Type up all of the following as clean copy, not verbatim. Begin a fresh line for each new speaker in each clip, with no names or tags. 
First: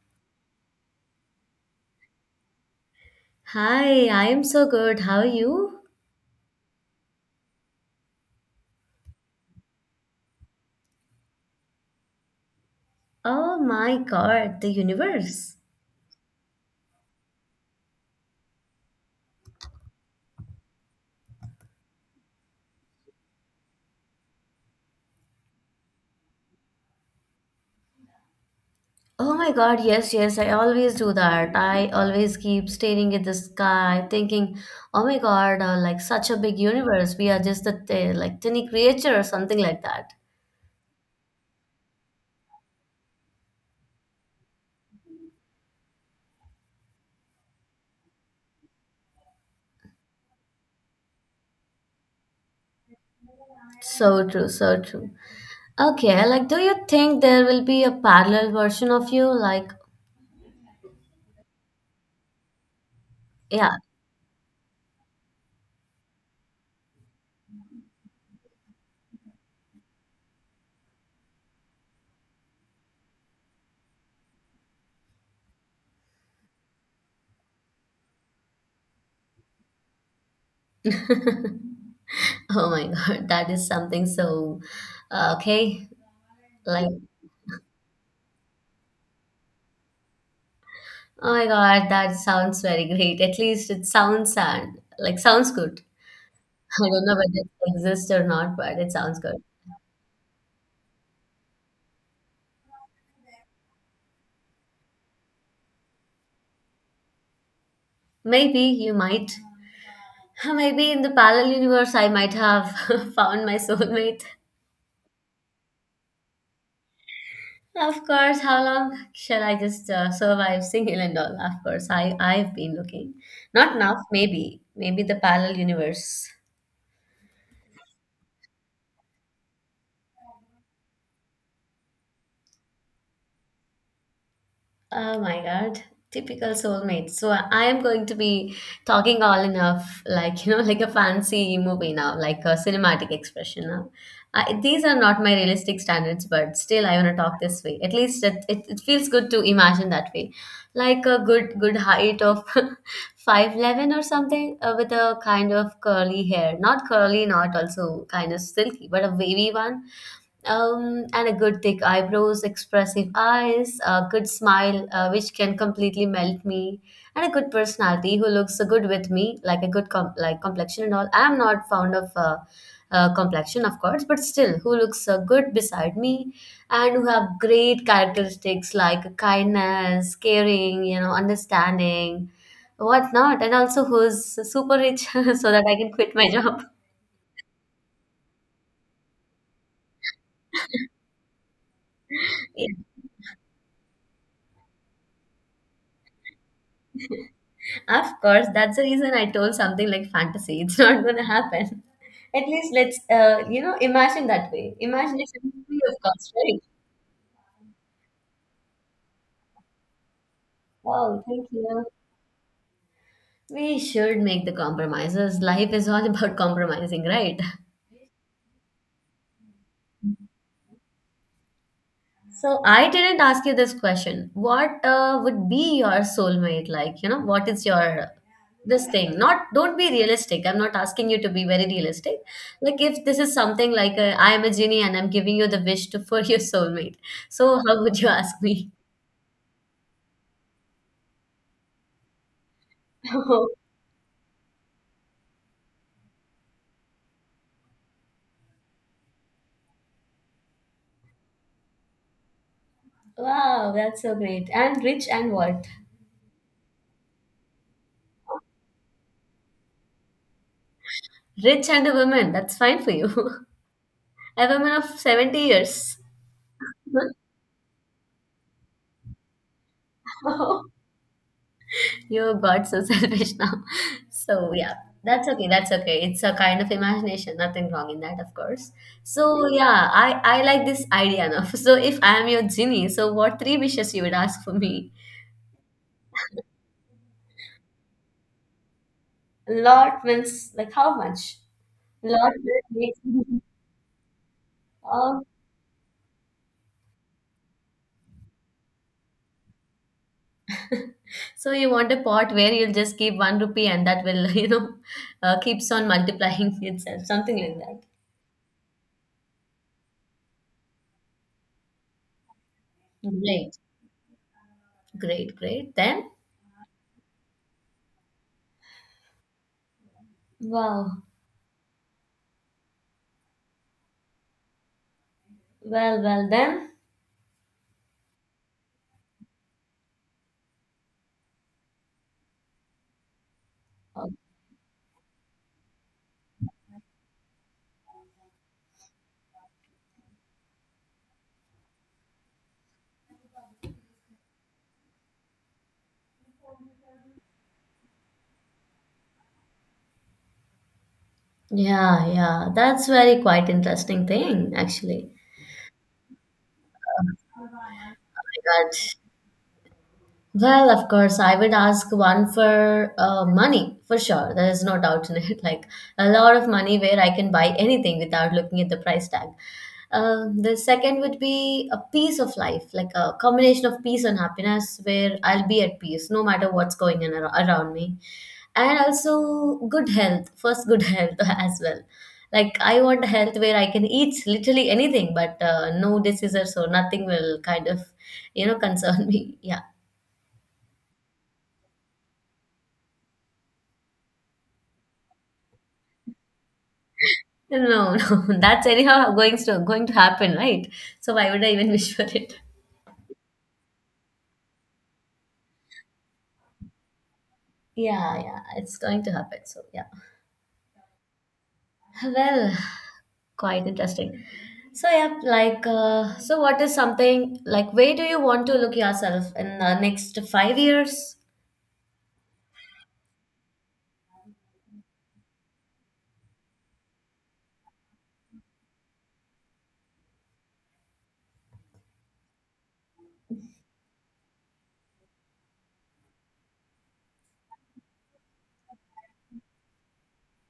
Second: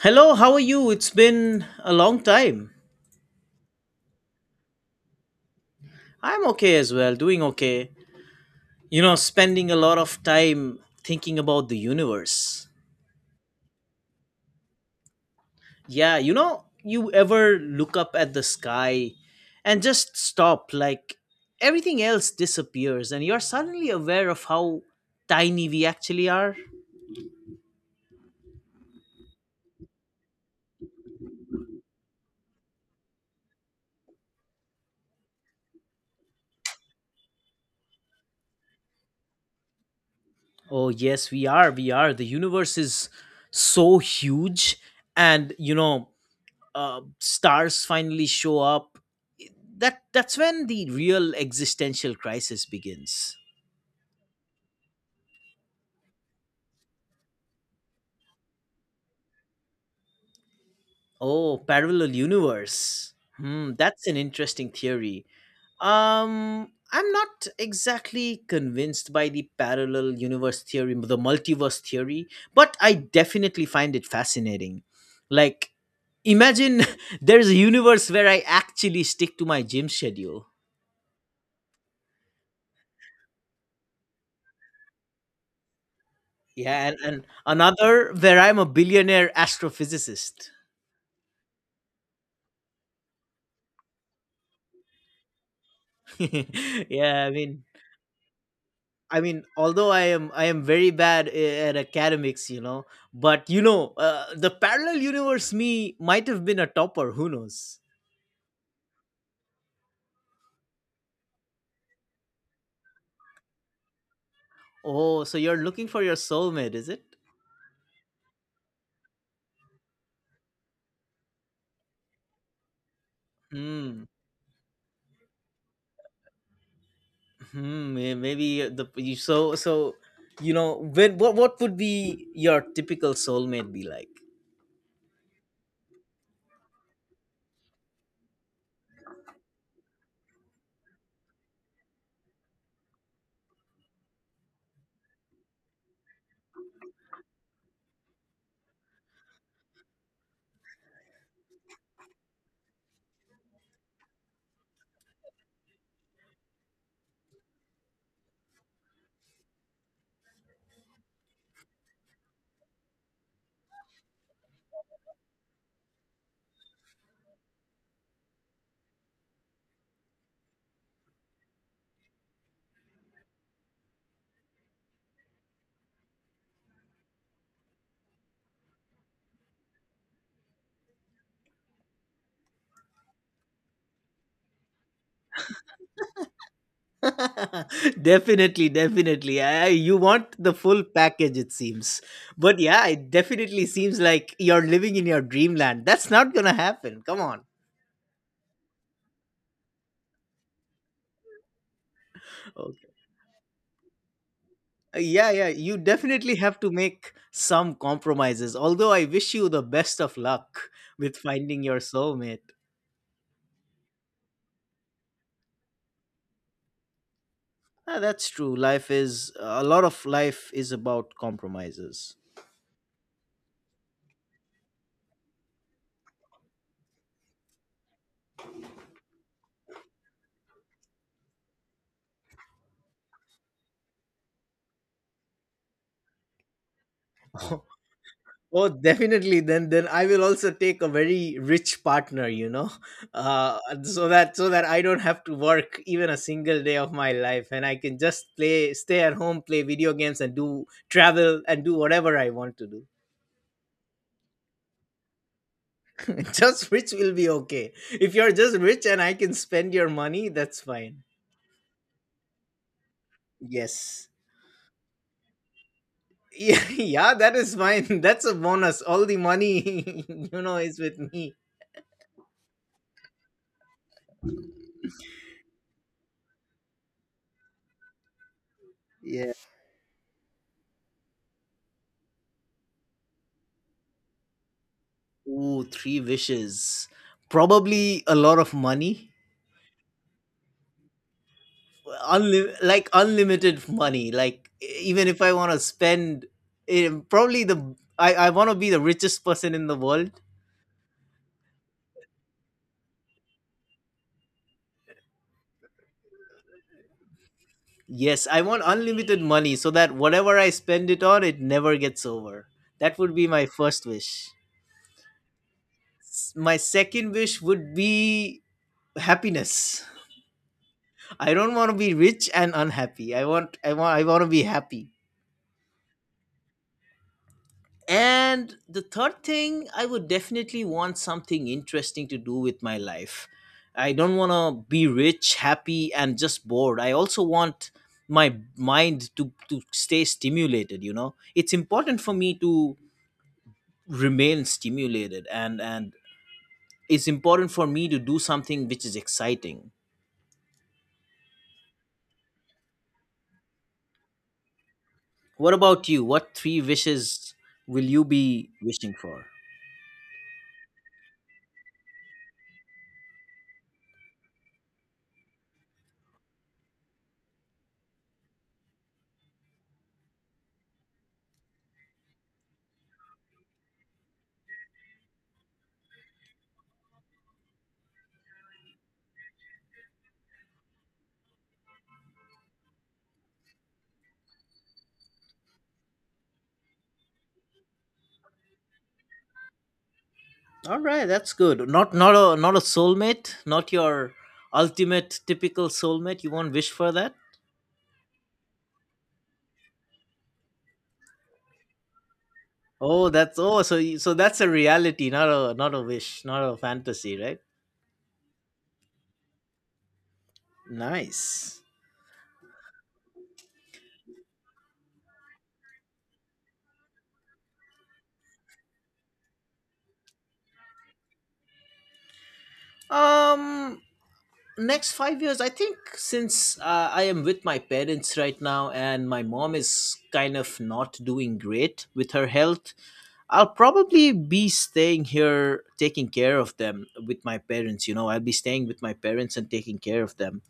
Hello, how are you? It's been a long time.
Hi, I am so good. How are you?
I'm okay as well, doing okay. Spending a lot of time thinking about the universe.
Oh my god, the universe.
Yeah, you ever look up at the sky and just stop, like everything else disappears, and you're suddenly aware of how tiny we actually are?
Oh my god, yes, yes, I always do that. I always keep staring at the sky, thinking, oh my god, like such a big universe. We are just a like tiny creature or something like that.
Oh, yes, we are. We are. The universe is so huge, and stars finally show up, that's when the real existential crisis begins.
So true, so true. Okay, like, do you think there will be a parallel version of you? Like,
Oh, parallel universe.
yeah.
That's an interesting theory. I'm not exactly convinced by the parallel universe theory, the multiverse theory, but I definitely find it fascinating. Like, imagine there's a universe where I actually stick to my gym schedule.
Oh my god, that is something so okay.
Yeah,
Like,
and another where I'm a billionaire astrophysicist.
oh my God, that sounds very great. At least it sounds and like sounds good. I don't know
Yeah, I
whether it
mean,
exists or not, but it sounds
I
good.
mean, although I am very bad at academics, but the parallel universe me might have been a topper. Who knows?
Maybe you might. Maybe in the parallel universe, I might have found my soulmate.
Oh, so you're looking for your soulmate, is it?
Of course, how long shall I just survive single and all? Of course, I've been looking. Not
Hmm.
now, maybe the parallel universe.
Hmm. Maybe the, you so, when what would be your typical soulmate be like?
Oh my God. Typical soulmate. So I am going to be talking all enough, like, you know, like a fancy movie now, like a cinematic expression now. I, these are not my realistic standards, but still I want to talk this way. At least it feels good to imagine that way. Like a good, good height of 5'11 or something with a kind of curly hair. Not curly, not also kind of silky, but a wavy one, and a good thick eyebrows, expressive eyes, a good smile, which can completely melt me, and a good personality who looks so good with me, like a good like complexion and all. I'm not fond of complexion, of course, but still, who looks so good beside me, and who have great characteristics like kindness, caring, you know, understanding, whatnot, and also who's super rich so that I can quit my job.
Definitely, definitely. You want the full package, it seems. But yeah, it definitely seems like you're living in your dreamland. That's not gonna happen. Come on.
Of course, that's the reason I told something like fantasy. It's not going to happen. At least
Okay.
let's, you know, imagine that way.
Yeah,
Imagination
yeah.
is
You
free, of course,
definitely have
right?
to make some compromises. Although I wish you the best of luck with
Wow, thank
finding your
you.
soulmate.
We should make the compromises. Life is all about compromising, right?
Ah, that's true. Life is a lot of life is about compromises.
So I didn't ask you this question. What would be your soulmate like? You know, what is your this thing? Not don't be realistic. I'm not asking you to be very realistic. Like if this is something like I am a genie and I'm giving you the wish to for your soulmate. So how would you ask
Oh,
me?
definitely. Then I will also take a very rich partner. So that I don't have to work even a single day of my life, and I can just play, stay at home, play video games, and do travel and do whatever I want to do.
Wow, that's so great. And rich and what?
Just rich will be okay. If you're just rich and I can spend your money, that's fine.
Rich and a woman. That's fine for you.
Yes.
A woman of 70 years.
Yeah, yeah, that is fine. That's a bonus. All the money, is with me.
You got so selfish now. So yeah, that's okay. That's okay. It's a kind of imagination. Nothing wrong in that, of course.
Yeah.
So yeah, I like this idea now. So if I am your genie, so what three wishes you would ask for me?
Ooh, three wishes. Probably a lot of money.
Lot means like how much? Lot
Unli-
will
like
make.
unlimited money. Like, even if
Oh.
I want to spend, probably I want to be the richest person in the world.
So you want a pot where you'll just keep one rupee and that will you know, keeps on multiplying itself, something like that.
Yes, I want unlimited money so that whatever I spend it on, it never gets over. That would be my
Great,
first wish.
great, great. Then
My second wish would be happiness.
wow,
I don't want to be rich and unhappy. I want to be happy.
well, well then.
And the third thing, I would definitely want something interesting to do with my life. I don't want to be rich, happy and just bored. I also want my mind to stay stimulated. It's important for me to remain stimulated, and it's important for me to do something which is exciting.
Yeah, yeah. That's very quite interesting thing, actually.
What about you? What three
Oh
wishes will you be
my God.
wishing for?
Well, of course, I would ask one for money for sure. There is no doubt in it. Like a lot of money where I can buy anything without looking at the price tag. The second would be a peace of life, like a combination of peace and happiness where I'll be at peace no matter what's going on around me. And also good health, first, good health as well. Like I want a health where I can eat literally anything, but no diseases or nothing will kind of, you know, concern me. Yeah.
All right, that's good. Not a soulmate, not your ultimate typical soulmate? You won't wish for that?
No, no, that's anyhow going to happen, right? So why would I even wish for it?
Oh that's oh so so that's a reality, not a wish, not a fantasy, right?
Yeah, yeah, it's going to happen. So yeah,
Nice.
well, quite interesting. So yeah, like, so what is something like? Where do you want to look yourself in the next 5 years?
um Next 5 years, I think, since I am with my parents right now, and my mom is kind of not doing great with her health, I'll probably be staying here taking care of them with my parents. I'll be staying with my parents and taking care of them.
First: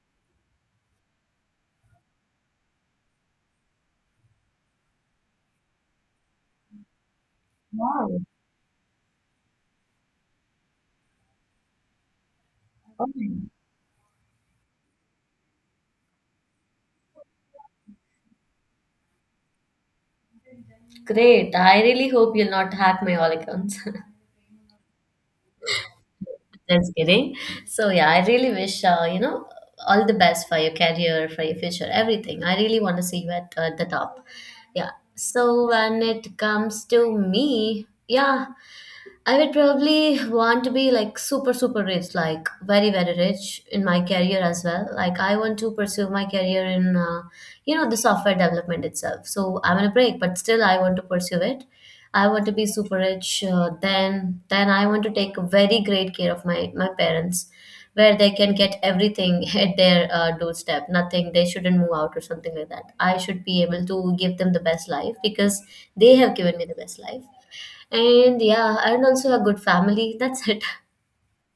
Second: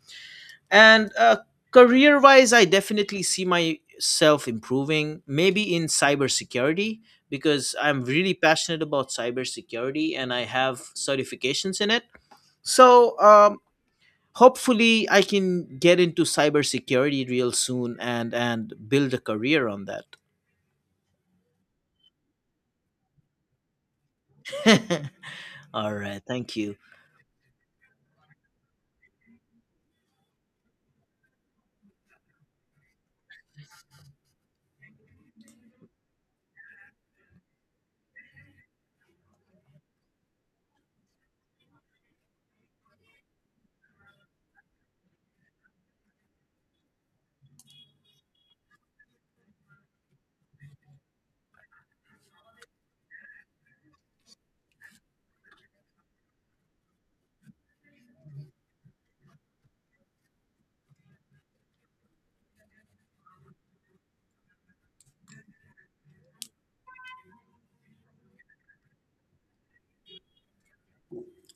And career wise, I definitely see myself improving, maybe in cybersecurity, because I'm
Wow,
really passionate about cybersecurity and I have certifications in it. So
okay.
hopefully I can get into cybersecurity real soon and build a career on that.
Great! I really hope you'll not hack my all accounts.
All right, thank you.
Just kidding. So yeah, I really wish you know all the best for your career, for your future, everything. I really want to see you at the top. Yeah. So when it comes to me, yeah. I would probably want to be like super, super rich, like very, very rich in my career as well. Like I want to pursue my career in, you know, the software development itself. So I'm on a break, but still I want to pursue it. I want to be super rich. Then I want to take very great care of my parents, where they can get everything at their doorstep. Nothing they shouldn't move out or something like that. I should be able to give them the best life because they have given me the best life and yeah, and also a good family. That's it.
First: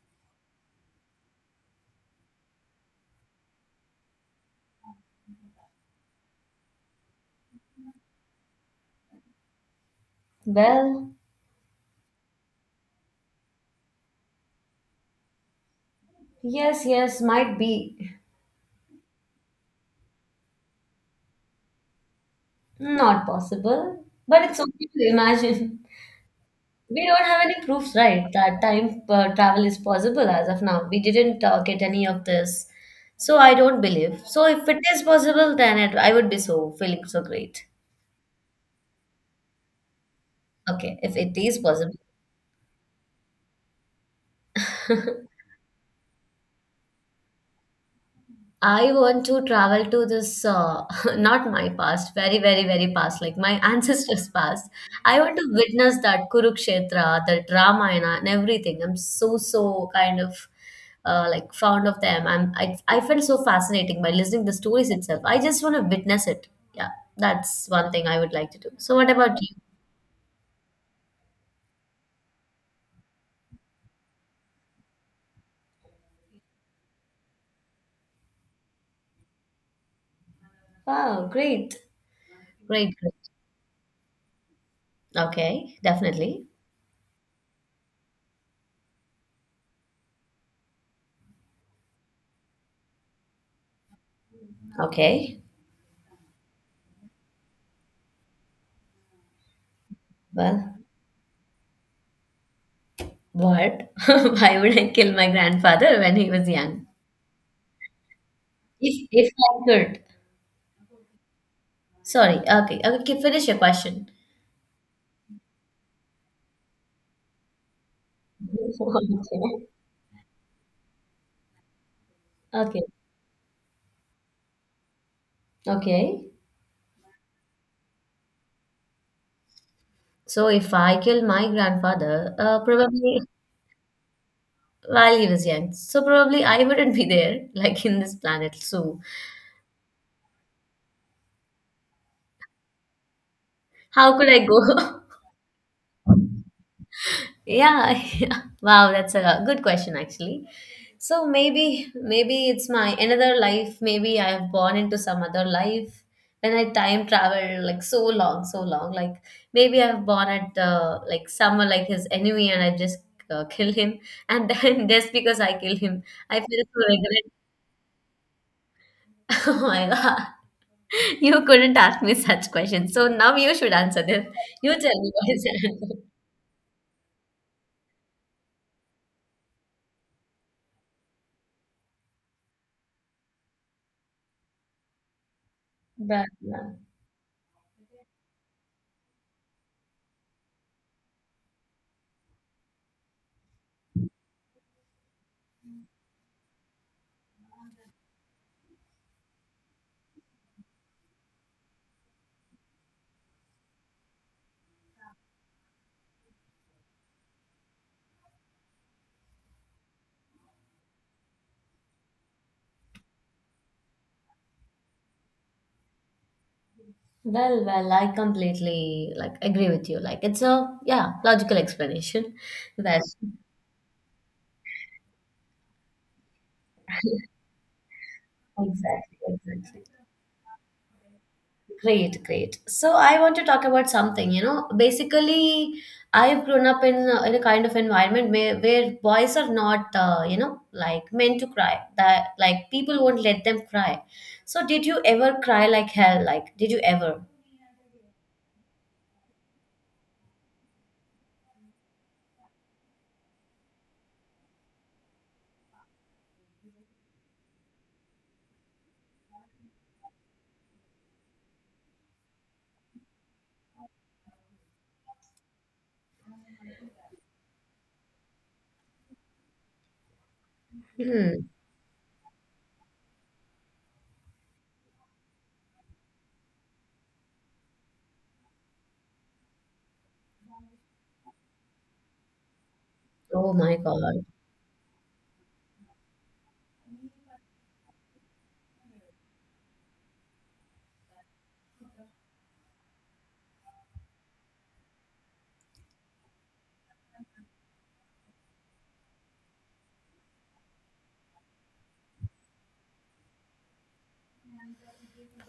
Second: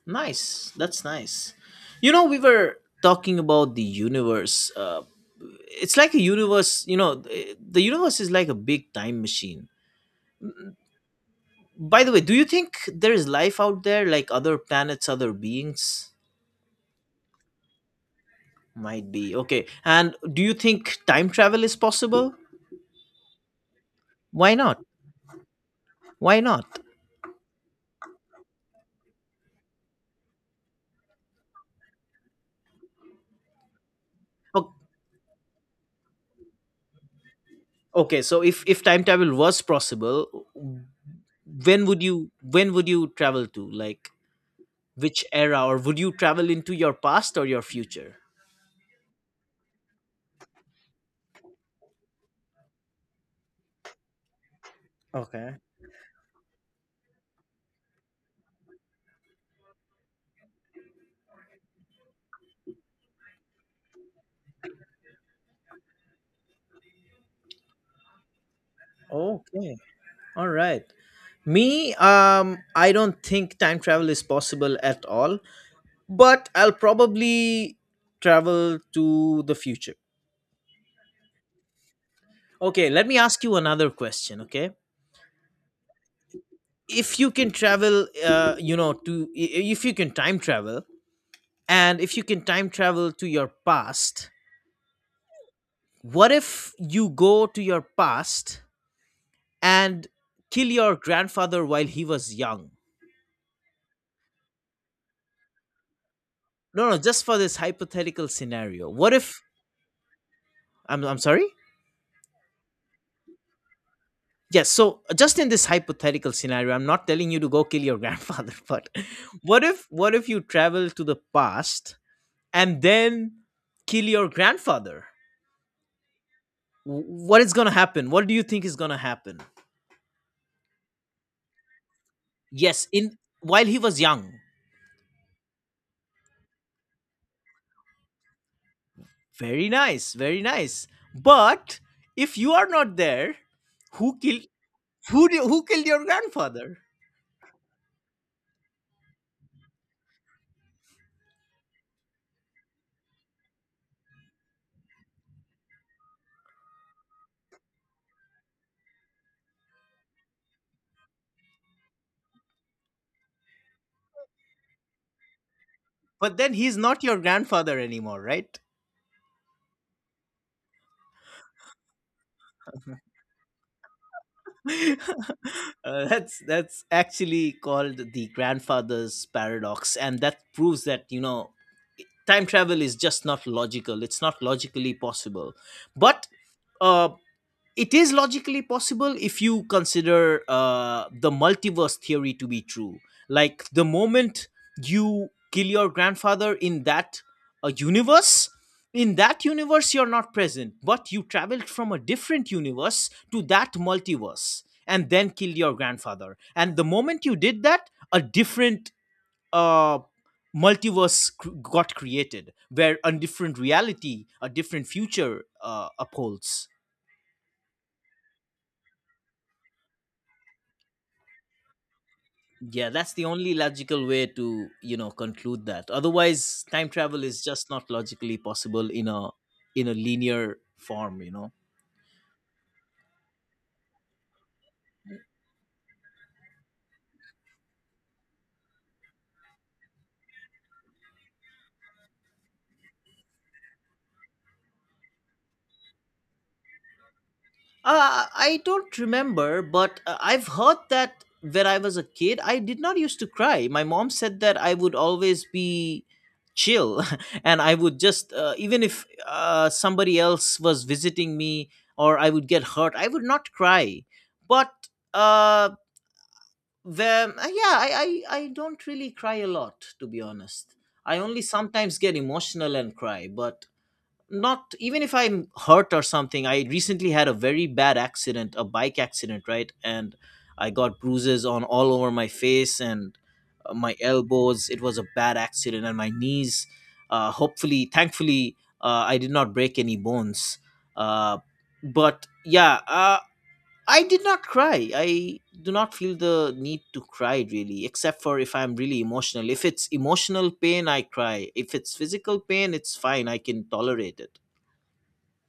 Nice. That's nice. We were talking about the universe. It's like a universe. The universe is like a big time machine.
Well,
By the way, do you think there is life out there, like other planets, other beings?
yes, yes, might be
Might be. Okay. And do you think time travel is possible?
not possible, but
Why
it's
not?
okay to imagine.
Why not?
We don't have any proofs, right, that time travel is possible as of now. We didn't get any of this. So I don't believe. So if it is possible, then it, I would be so feeling so great.
Okay, so if time travel was possible,
Okay, if it is
when
possible.
would you when would you travel to? Like, which era? Or would you travel into your past or your future?
I want to travel to this, not my past, very, very, very past, like my ancestors' past. I want to
Okay.
witness that Kurukshetra, that Ramayana, and everything. I'm so, so kind of like fond of them. I felt so fascinating by listening the stories itself. I just want to witness it. Yeah, that's one thing I would like to do. So, what about you?
Okay. All right. Me, I don't think time travel is possible at all, but I'll probably travel to the future.
Wow, great,
Okay,
great,
let
great.
me ask you another question, okay?
Okay, definitely.
If you can travel, if you can time travel, and if you can time travel to your past,
Okay,
what if you go to your past and kill
well.
your grandfather while he was young?
What? Why would I kill my grandfather when he was young?
No, no, just for this hypothetical scenario. What if—
If I could.
I'm sorry?
Sorry. Okay. Okay. Okay, finish your question.
Yes, so just in this hypothetical scenario, I'm not telling you to go kill your grandfather, but what if you travel to the past
Okay.
and
Okay.
then kill your grandfather?
Okay.
What is going to happen? What do you think is going to happen?
So if I kill my grandfather,
Yes, in
probably
while he was young.
while he was young, so probably I wouldn't be there, like in this planet. So
Very nice, very nice. But if you are not there, who
how could
killed
I go?
who killed your grandfather?
Yeah, yeah. Wow, that's a good question actually. So maybe it's my another life. Maybe I have born into some other life when I time travel like so long, so long. Like maybe I've born at like someone like his enemy and I just kill him. And then just because I kill him,
But
I
then
feel
he's
so
not your
regret.
grandfather anymore, right?
Oh my God, you couldn't ask me such questions. So now you should answer this. You tell me what is the answer.
That's actually called the grandfather's paradox, and that proves that time travel is just not logical. It's not logically possible. But
But yeah.
uh, it is logically possible if you consider the multiverse theory to be true. Like, the moment you kill your grandfather in that universe, in that universe you're not present, but you traveled from a different universe to that multiverse and then killed your grandfather. And the moment you did that, a different uh, multiverse got created, where a different reality, a different future upholds.
Well, well, I completely like agree with you. Like it's a yeah, logical explanation.
Yeah, that's
That's
the only logical way to, conclude that. Otherwise, time travel is just not logically possible in
exactly,
a
exactly.
in a linear form.
Great, great. So I want to talk about something, you know. Basically, I've grown up in a kind of environment where boys are not, you know, like meant to cry. That like people won't let them cry. So did you ever cry like hell? Like did you ever?
I don't remember, but I've heard that when I was a kid, I did not used to cry. My mom said that I would always be chill and I would just, even if somebody else was visiting me or I would get hurt, I would not cry. But uh the yeah, I don't really cry a lot, to be honest. I only
Hmm.
sometimes get emotional and cry, but not even if I'm hurt or something. I recently had a very bad accident, a bike accident, right? And I got bruises on all over my face and,
Oh my
my
God.
elbows. It was a bad accident. And my knees, hopefully, thankfully, I did not break any bones. Uh, but yeah. I did not cry. I do not feel the need to cry really, except for if I'm really emotional. If it's emotional pain, I cry. If it's physical pain, it's fine. I can tolerate it.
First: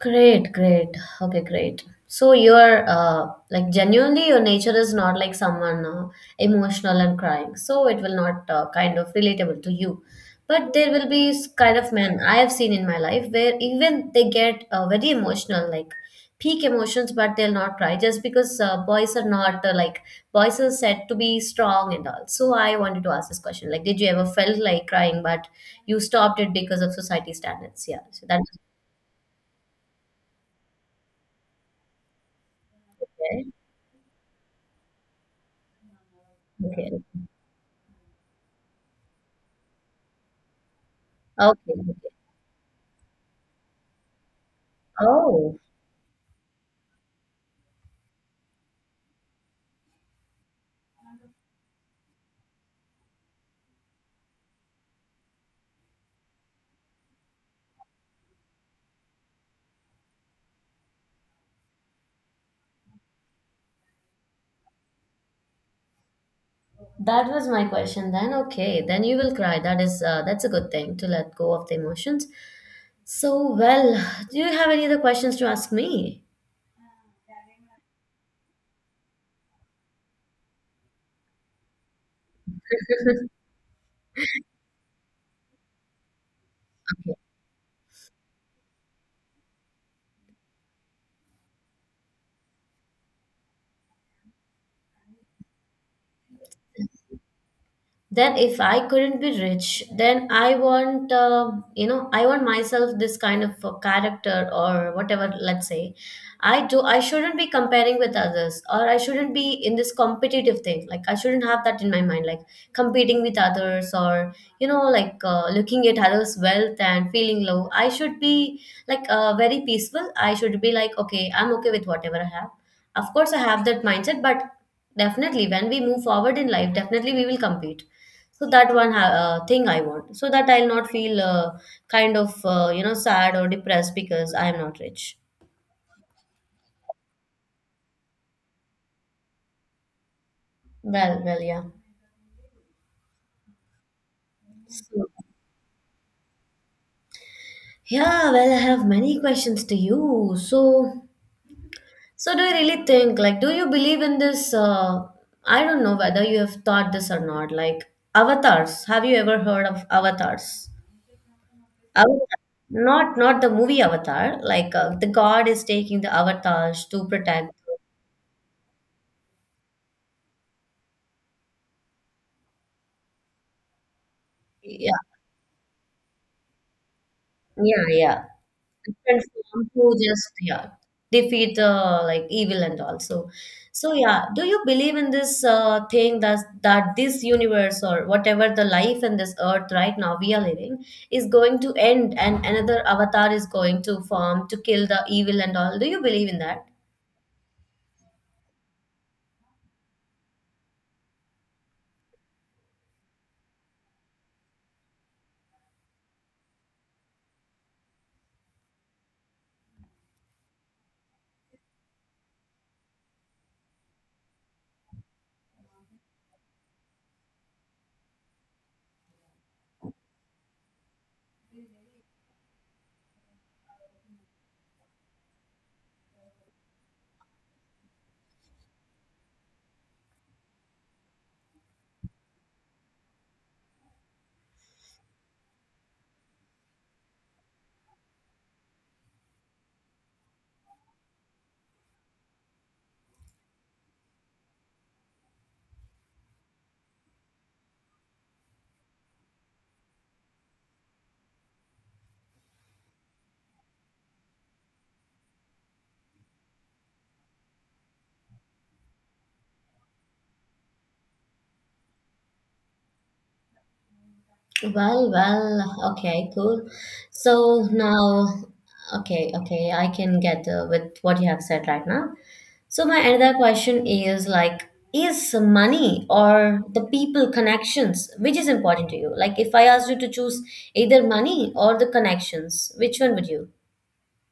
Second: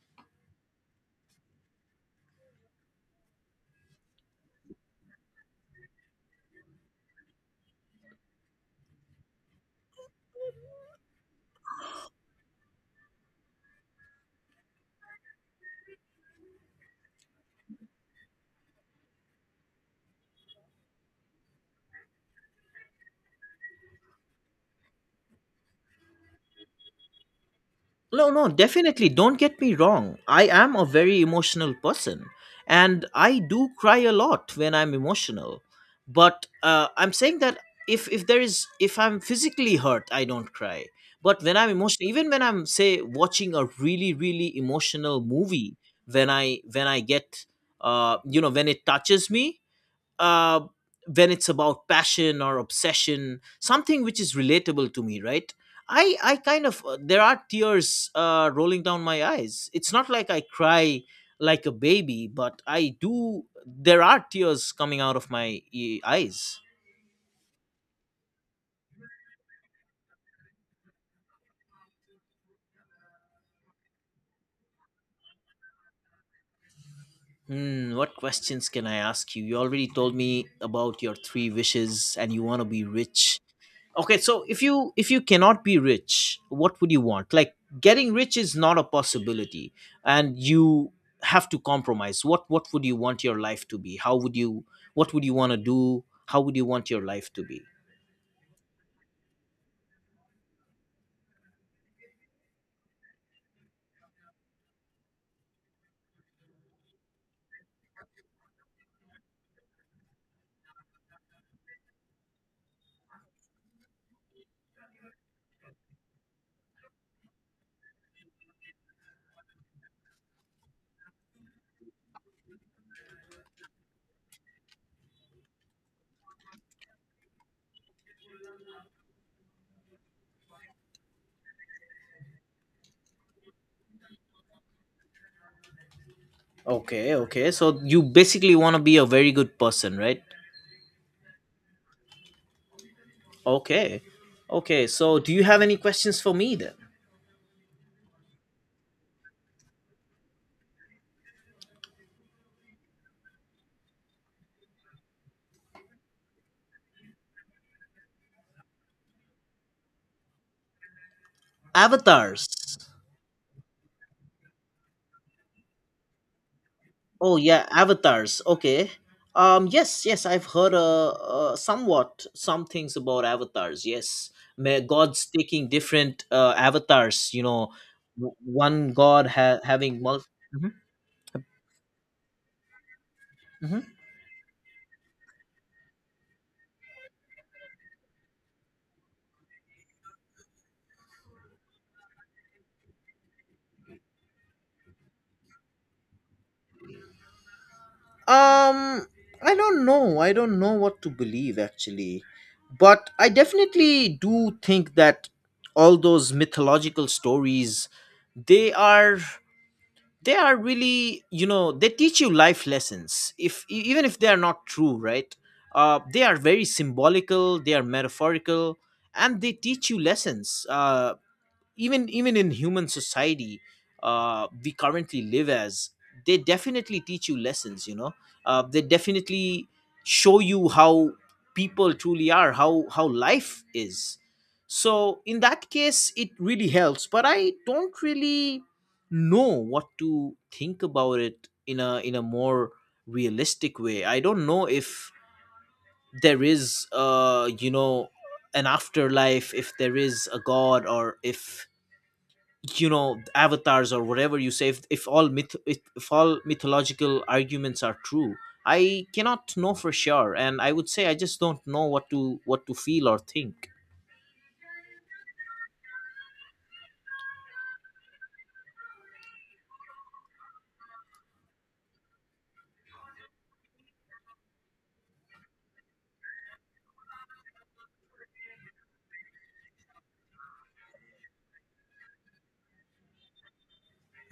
Great, great. Okay, great. So you're like genuinely your nature is not like someone emotional and crying. So it will not kind of relatable to you. But there will be kind of men I have seen in my life where even they get very emotional, like peak emotions, but they'll not cry just because boys are not like boys are said to be strong and all. So I wanted to ask this question: like, did you ever felt like crying, but you stopped it because of society standards? Yeah. So
No, no,
that's
definitely. Don't get me wrong. I am a very emotional person, and I
okay.
do cry a lot when I'm emotional. But
Okay.
I'm saying that, if if I'm physically hurt, I don't cry. But when I'm
Okay.
emotional,
Okay.
even when I'm, say, watching a really, really emotional
Oh,
movie, when I get, when it touches me, uh, when it's about passion or obsession, something which is relatable to me, right? I kind of, there are tears, rolling down my eyes. It's not like I cry like a baby, but I do, there are tears coming out of my eyes.
that was my question then. Okay, then you will cry. That is that's a good thing to let go of the emotions. So, well, do you have any other questions to ask me?
What questions can I ask you? You already told me about your three wishes and you want to be rich. Okay, so if you cannot be rich, what would you want? Like, getting rich is not a possibility and you have to compromise. What would you want your life to be? How would you What would you want to do? How would you want your life to be?
Then if I couldn't be rich, then I want I want myself this kind of character or whatever. Let's say I shouldn't be comparing with others, or I shouldn't be in this competitive thing. Like I shouldn't have that in my mind, like competing with others or like looking at others wealth and feeling low. I should be like very peaceful. I should be like, okay, I'm okay with whatever I have. Of course I have that mindset, but definitely when we move forward in life, definitely we will compete. So that one thing I want, so that I'll not feel kind of sad or depressed because I am not rich.
Okay, okay, so you basically want to be a very good person, right?
Well, yeah.
Okay, okay,
So-
so do you have any questions for me then?
yeah, well, I have many questions to you. So, so do you really think, like do you believe in this I don't know whether you have thought this or not, like avatars? Have you ever heard of avatars? Avatar.
Avatars.
Not the movie Avatar. Like the god is taking the avatars to
Oh
protect.
yeah, avatars. Okay. Yes. Yes. I've heard, some things about avatars. Yes. May
Yeah,
gods taking different, avatars.
yeah, yeah.
One
Different
god
form
having
to
multiple.
just, yeah, defeat like evil and also. So so,
hmm
yeah, do you believe in this thing that this universe or whatever the life in this earth right now we are living is going to end, and another avatar is going to form to kill the evil and all? Do you believe in that?
Um, I don't know. I don't know what to believe, actually, but I definitely do think that all those mythological stories, they are. They are really they teach you life lessons, if e- even if they are not true, right. They are very symbolical, they are metaphorical, and they teach you lessons even in human society we currently live as. They definitely teach you lessons. They definitely show you how people truly are, how life is. So in that case it really helps, but I don't really know what to think about it in a more realistic way. I don't know if there is an afterlife, if there is a god, or if avatars or whatever you say, if all mythological arguments are true. I cannot know for sure, and I would say I just don't know what to feel or think.
Well, well, okay, cool. So now, okay, okay, I can get with what you have said right now. So my another question is like, is money or the people connections, which is important to you? Like if I asked you to choose either money or the connections, which one would you?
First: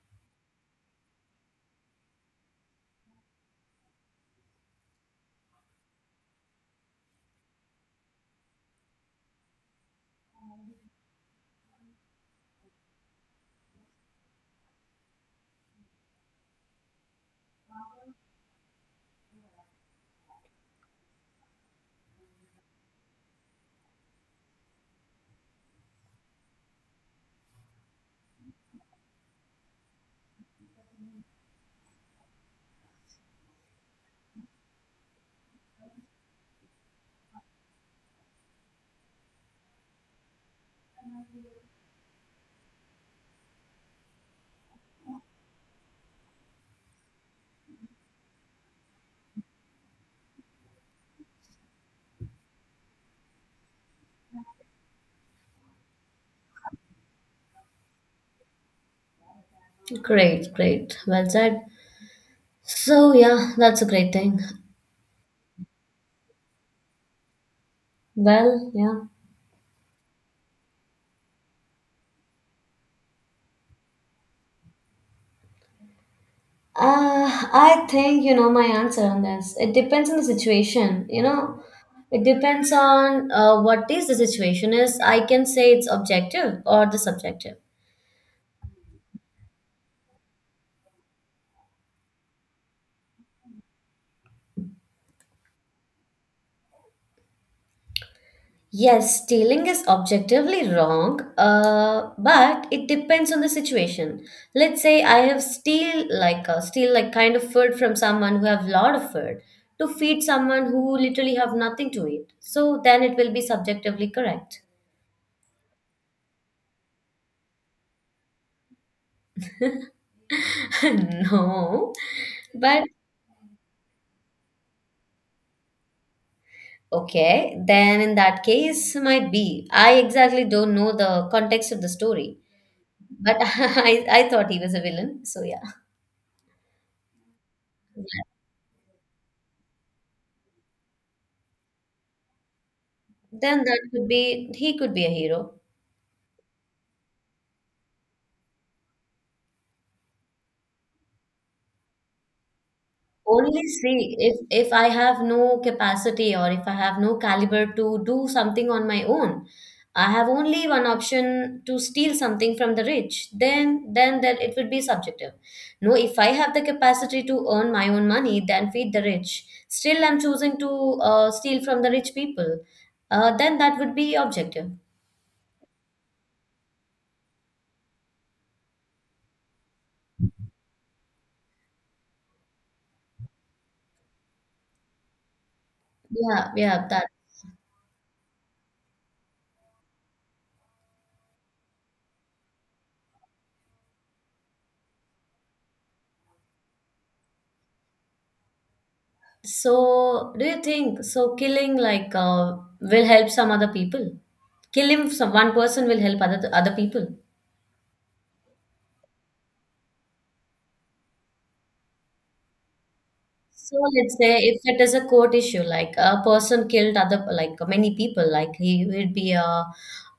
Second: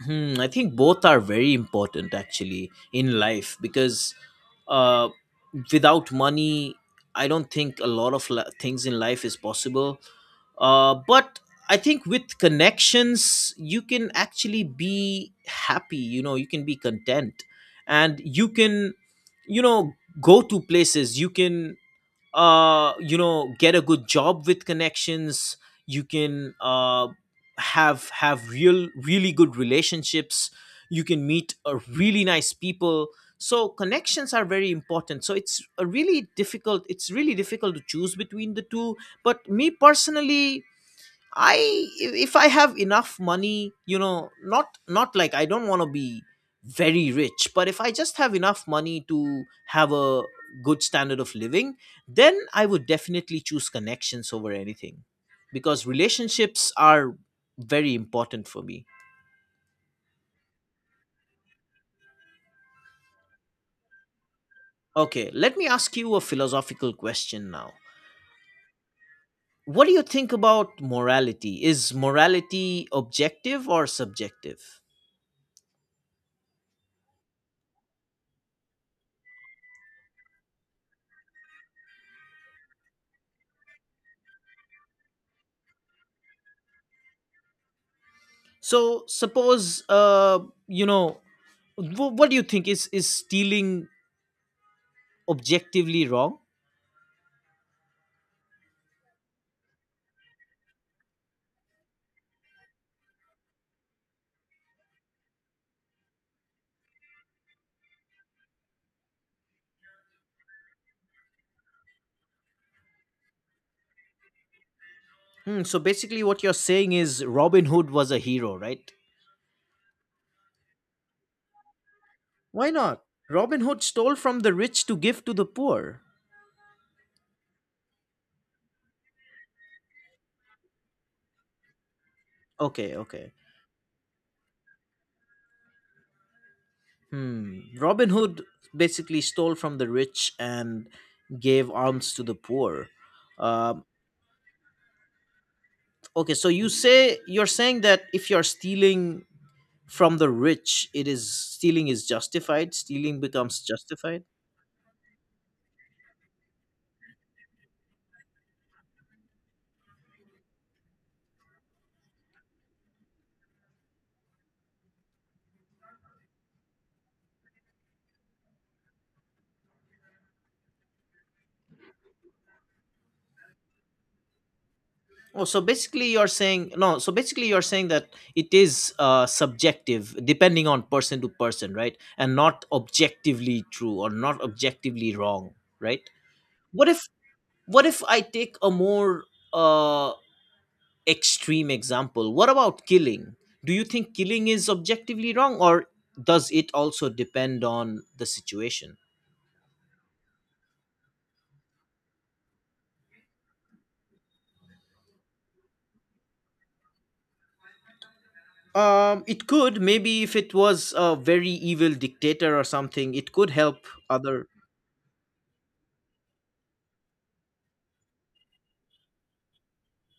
Hmm, I think both are very important actually in life, because uh, without money, I don't think a lot of things in life is possible. But I think with connections, you can actually be happy, you can be content, and you can you know, go to places, you can get a good job with connections. You can have real really good relationships. You can meet a really nice people. So connections are very important, so it's really difficult to choose between the two. But me personally, I if I have enough money, not like I don't want to be very rich, but if I just have enough money to have a good standard of living, then I would definitely choose connections over anything, because relationships are very important for me.
Great, great. Well said. So yeah, that's a great thing.
Okay, let me ask you a philosophical question now.
Well, yeah.
What do you think about morality? Is morality objective or subjective?
I think you know my answer on this. It depends on the situation, you know. It depends on what is the situation is. I can say it's objective or the subjective.
So suppose, you know what do you think, is stealing objectively wrong?
Yes, stealing is objectively wrong, but it depends on the situation. Let's say I have steal like kind of food from someone who have lot of food to feed someone who literally have nothing to eat. So then it will be subjectively correct.
Hmm, so basically what you're saying is Robin Hood was a hero, right?
No,
Why
but
not? Robin Hood stole from the rich to give to the poor.
okay, then in that case might be. I exactly don't know the context of the story,
Okay, okay.
but I thought he was a villain. So yeah,
Hmm. Robin Hood basically stole from the rich and gave alms to the poor.
then that
Um,
could be, he could be a hero.
okay, so you're saying that if you're stealing from the rich, it is stealing is justified. Stealing becomes
Only see,
justified.
if I have no capacity, or if I have no caliber to do something on my own, I have only one option to steal something from the rich. Then that it would be subjective. No, if I have the capacity to earn my own money, then feed the rich. Still, I'm choosing to steal from the rich people. Then that would be objective.
Oh, so basically you're saying no. So basically you're saying that it is subjective, depending on person to person, right? And not objectively true or not objectively wrong, right?
Yeah, yeah,
What if
that.
what if I take a more uh, extreme example? What about killing? Do you think killing is objectively wrong, or does it also depend on the situation?
So, do you think so killing like will help some other people? Kill him, so one person will help other people.
It could, maybe if it was a very evil dictator or something, it could
So
help
let's say
other.
if it is a court issue, like a person killed other, like many people, like he would be a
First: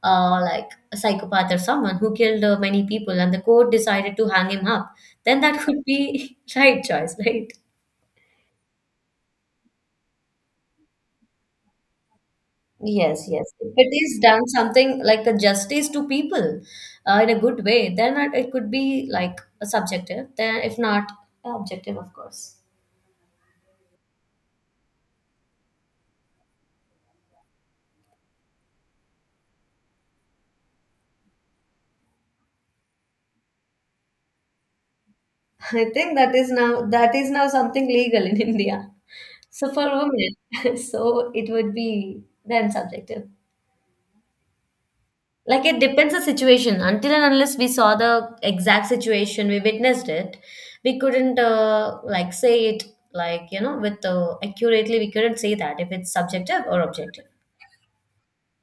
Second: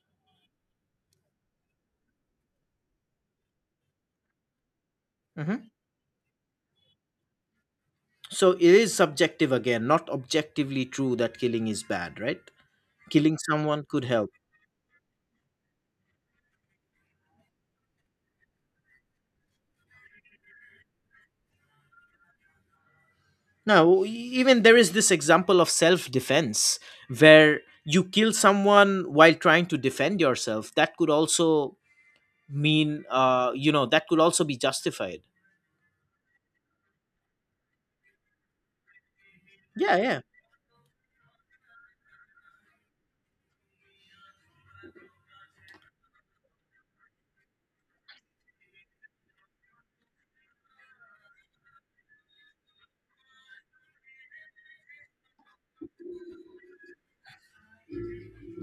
like a psychopath or someone who killed many people, and the court decided to hang him up, then that
Mhm.
could be right choice, right?
So it is subjective again, not objectively true that killing is bad, right?
Yes,
Killing
yes, if
someone
it
could
is
help.
done something like a justice to people in a good way, then it could be like a subjective. Then if not, objective, of course.
No, even there is this example of self defense where you kill someone while trying to defend yourself. That could also mean, that could also be justified.
I think that is now, that is now something legal in India. So for
Yeah, yeah.
women, so it would be then subjective. Like it depends the situation. Until and unless we saw the exact situation, we witnessed it, we couldn't like say it like you know with accurately. We couldn't say that if it's subjective or objective.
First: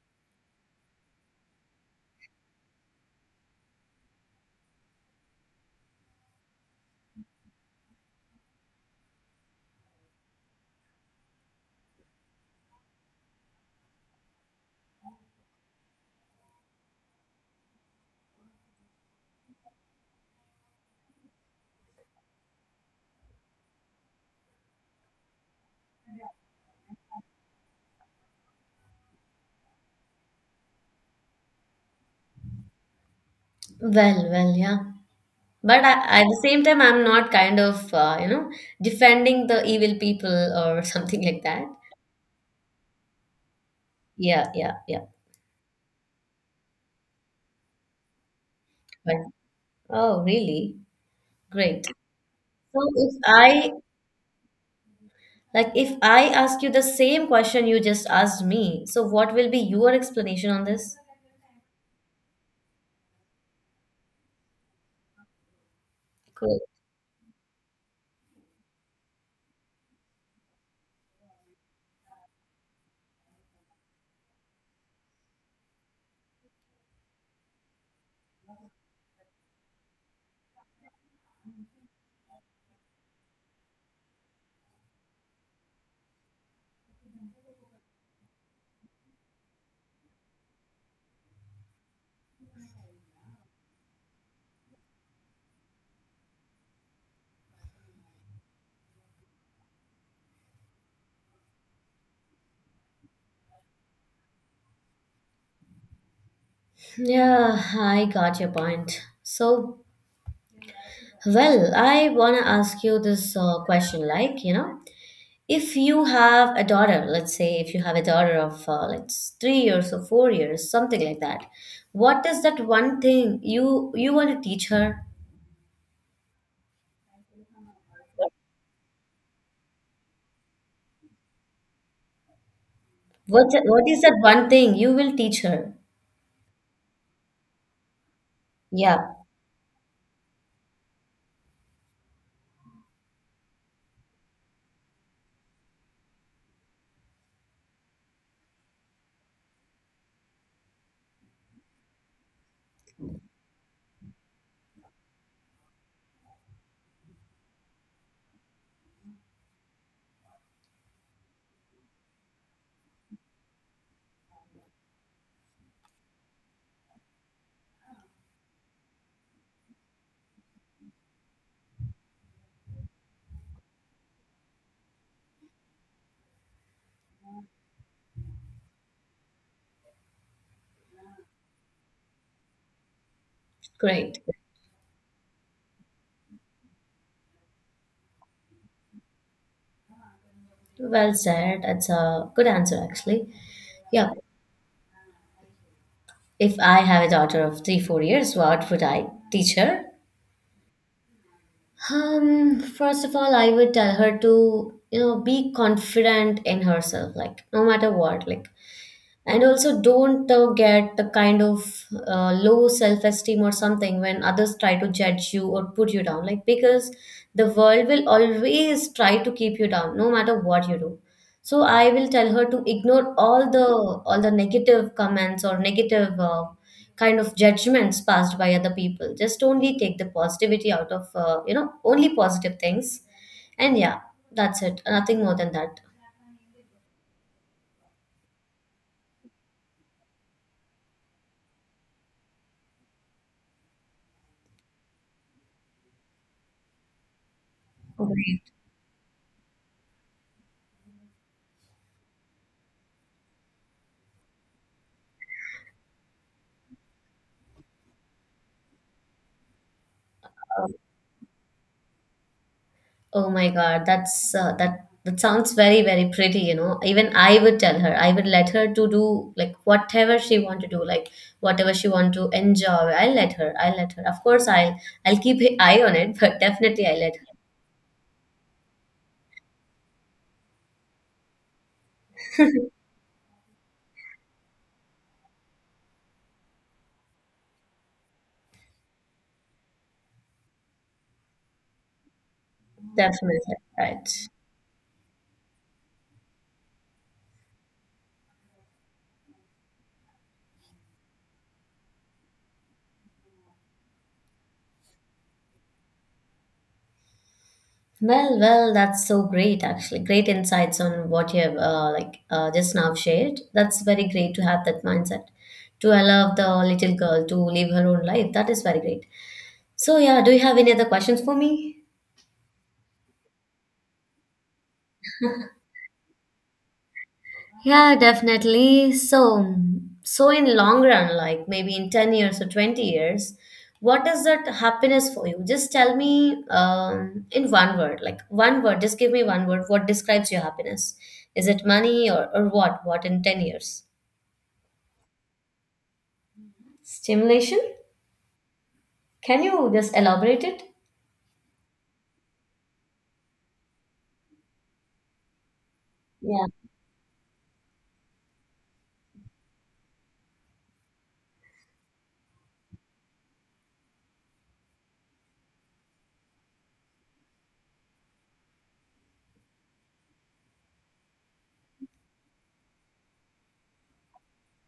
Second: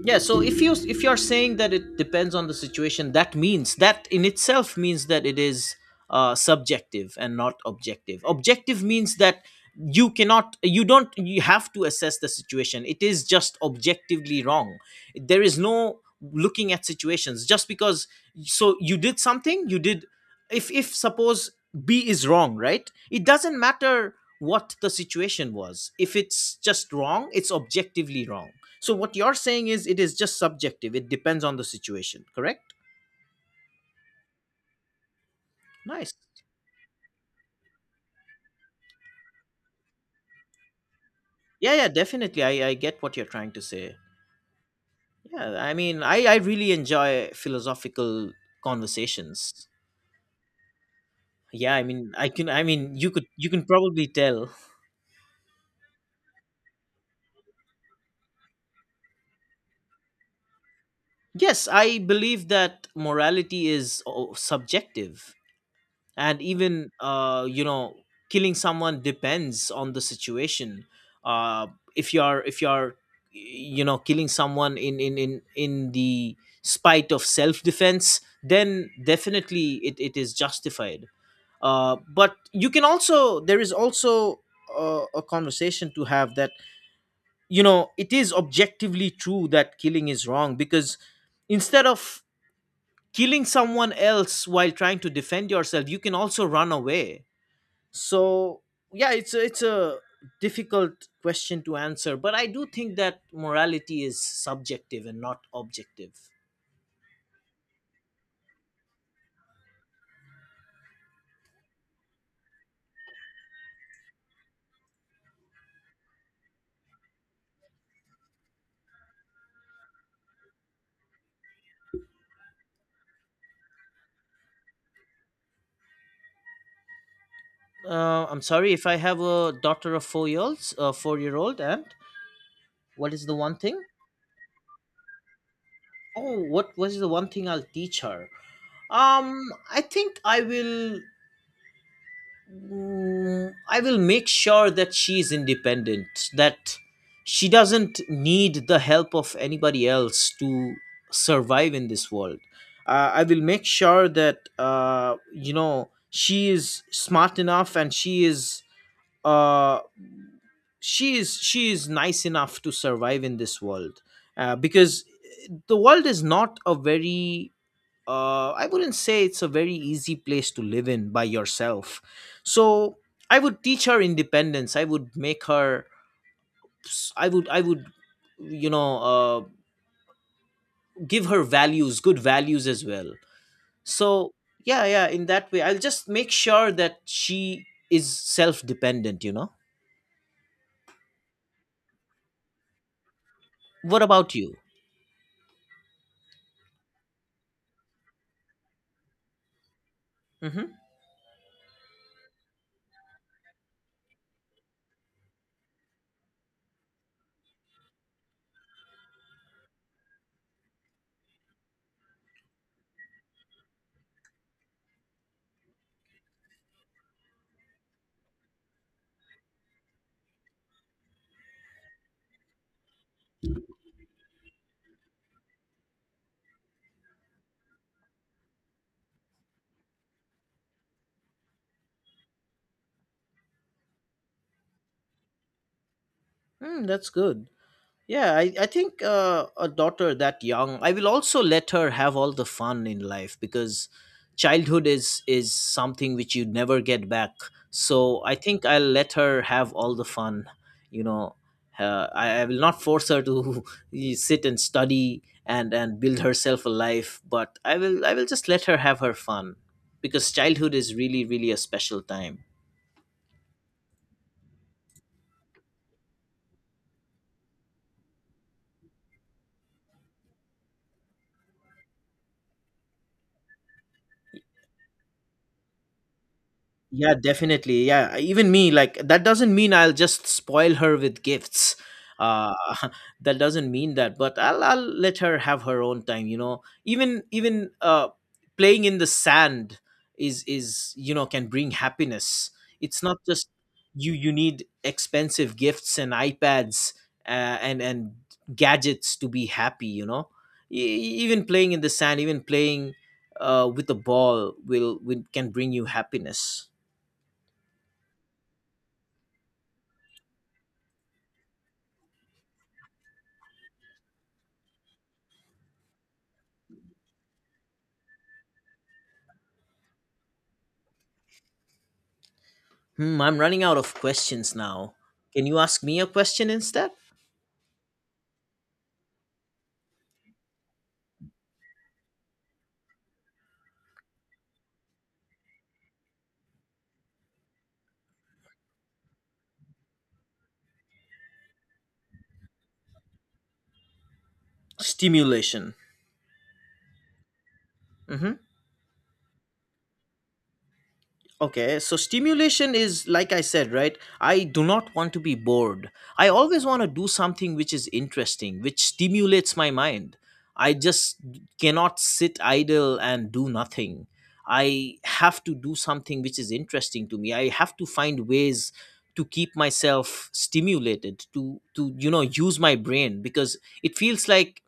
Yeah, so if you if you're saying that it depends on the situation, that means that in itself means that it is subjective and not objective. Objective means that you cannot you don't you have to assess the situation, it is just objectively wrong. There is no looking at situations, just because, so you did something, you did, if suppose b is wrong, right, it doesn't matter what the situation was. If it's just wrong, it's objectively wrong. So what you're saying is it is just subjective. It depends on the situation, correct?
Well, well, yeah. But
Nice.
I, at the same time, I'm not kind of defending the evil people or something like that.
Yeah, yeah, definitely. I get what you're trying to say.
Yeah, yeah, yeah.
Yeah, I mean, I really enjoy philosophical
But
conversations.
oh, really?
Yeah, I
Great.
mean, I can, I
So
mean, you
if
could, you can
I,
probably tell.
like if I ask you the same question you just asked me, so what will be your explanation on this?
Yes, I believe that morality is, oh, subjective. And
Cool.
even killing someone depends on the situation. uh, if you're killing someone in the spite of self-defense, then definitely it is justified. Uh, but you can also there is also a conversation to have, that it is objectively true that killing is wrong, because instead of killing someone else while trying to defend yourself, you can also run away. So yeah, it's a difficult question to answer, but I do think that morality is subjective and not objective.
Yeah, I got your point. So, well, I want to ask you this question like, you know, if you have a daughter, let's say if you have a daughter of like 3 years or 4 years, something like that, what is that one thing you want to teach her?
I'm sorry, if I have a daughter of 4 years, a four-year old, and what is the one thing?
What is that one thing you will teach her?
Oh, what was the one thing I'll teach her?
Yeah.
Um I think I will Mm, I will make sure that she is independent, that she doesn't need the help of anybody else to survive in this world. I will make sure that, she is smart enough and she is. Uh, she is nice enough to survive in this world, because the world is not a very, I wouldn't say it's a very easy place to live in by yourself. So I would teach her independence. I would make her. I would. I would. You know, uh, Give her values, good values as well.
Great.
So yeah, yeah. In that way, I'll just make sure that she is self-dependent.
Well said. That's a good answer, actually.
What
Yeah.
about you?
If I have a daughter of three, 4 years, what would I teach her?
Mm-hmm.
First of all, I would tell her to, you know, be confident in herself, like no matter what, like, and also don't get the kind of low self-esteem or something when others try to judge you or put you down, like, because the world will always try to keep you down no matter what you do. So I will tell her to ignore all the negative comments or negative kind of judgments passed by other people. Just only take the positivity out of only positive things. And yeah, that's it. Nothing more than that.
Mm, that's good. Yeah, I think a daughter that young, I will also let her have all the fun in life, because childhood is something which you never get back. So I think I'll let her have all the fun. You know, I will not force her to sit and study and build herself a life, but I will just let her have her fun, because childhood is really really a special time.
Oh my God, that's that that sounds very, very pretty, you know. Even I would tell her, I would let her to do like whatever she want to do, like whatever she want to enjoy. I'll let her. I'll let her. Of course, I'll keep an eye on it, but definitely I'll
Yeah,
let her.
definitely. Yeah, even me, like, that doesn't mean I'll just spoil her with gifts. Uh, that doesn't mean that, but I'll let her have her own time. Even playing in the sand, is you know can bring happiness. It's not just
Definitely. Right.
you need expensive gifts and iPads and gadgets to be happy. Even playing in the sand, even playing with a ball will can bring you happiness.
Well, well, that's so great, actually. Great insights on what you have like just now shared. That's very great to have that mindset to allow the little girl to live her own life. That is very great. So yeah, do you have any other questions for me?
Hmm, I'm running out of questions now. Can you ask me a question instead?
Yeah, definitely. So, so in long run, like maybe in 10 years or 20 years, what is that happiness for you? Just tell me in one word, like one word, just give me one word. What describes your happiness? Is it money or what? What in 10 years?
Stimulation.
Stimulation?
Mm-hmm.
Can you just elaborate it?
Okay, so stimulation is, like I said, right? I do not want to be bored. I
Yeah.
always want to do something which is interesting, which stimulates my mind. I just cannot sit idle and do nothing. I have to do something which is interesting to me. I have to find ways to keep myself stimulated to use my brain, because it feels like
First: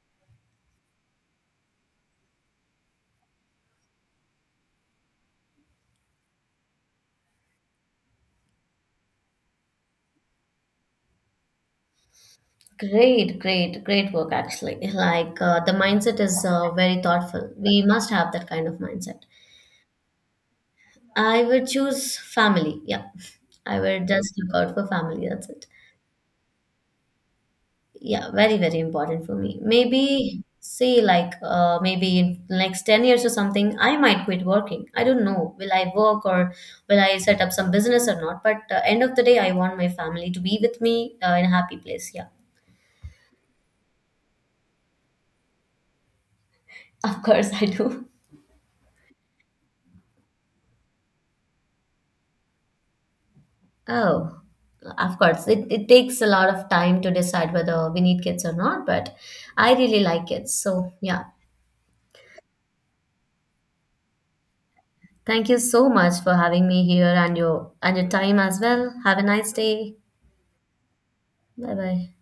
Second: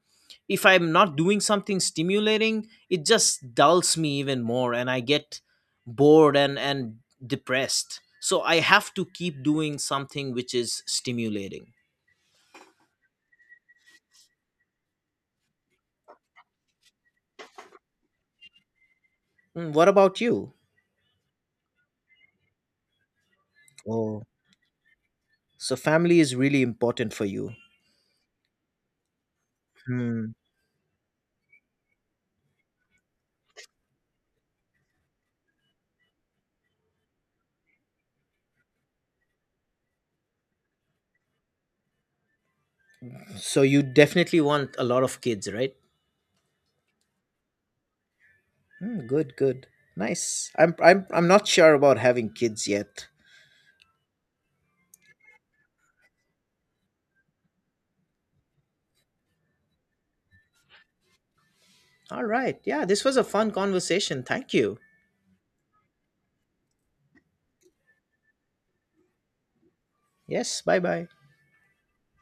if I'm not doing something stimulating, it just dulls me even more, and I get bored and depressed, so I have to keep doing something which is stimulating.
Great, great, great work actually. Like the mindset is very thoughtful. We must have that kind of mindset.
Mm, what about you?
I would choose family. Yeah. I would
Oh,
just look out for family. That's it.
so family is really important for you?
Yeah, very, very important for me.
Hmm.
Maybe say like maybe in next 10 years or something, I might quit working. I don't know. Will I work or will I set up some business or not? But end of the day, I want my family to be with me in a happy place. Yeah.
So you definitely want a lot of kids, right?
Of course I do.
Hmm, good good, nice. I'm not sure about having kids yet.
Oh, of course. It takes a lot of time to decide whether we need kids or not, but I really like kids. So, yeah,
All right, yeah, this was a fun conversation, thank you.
thank you so much for having me here, and your time as well. Have a nice day.
Yes, bye bye.
Bye bye.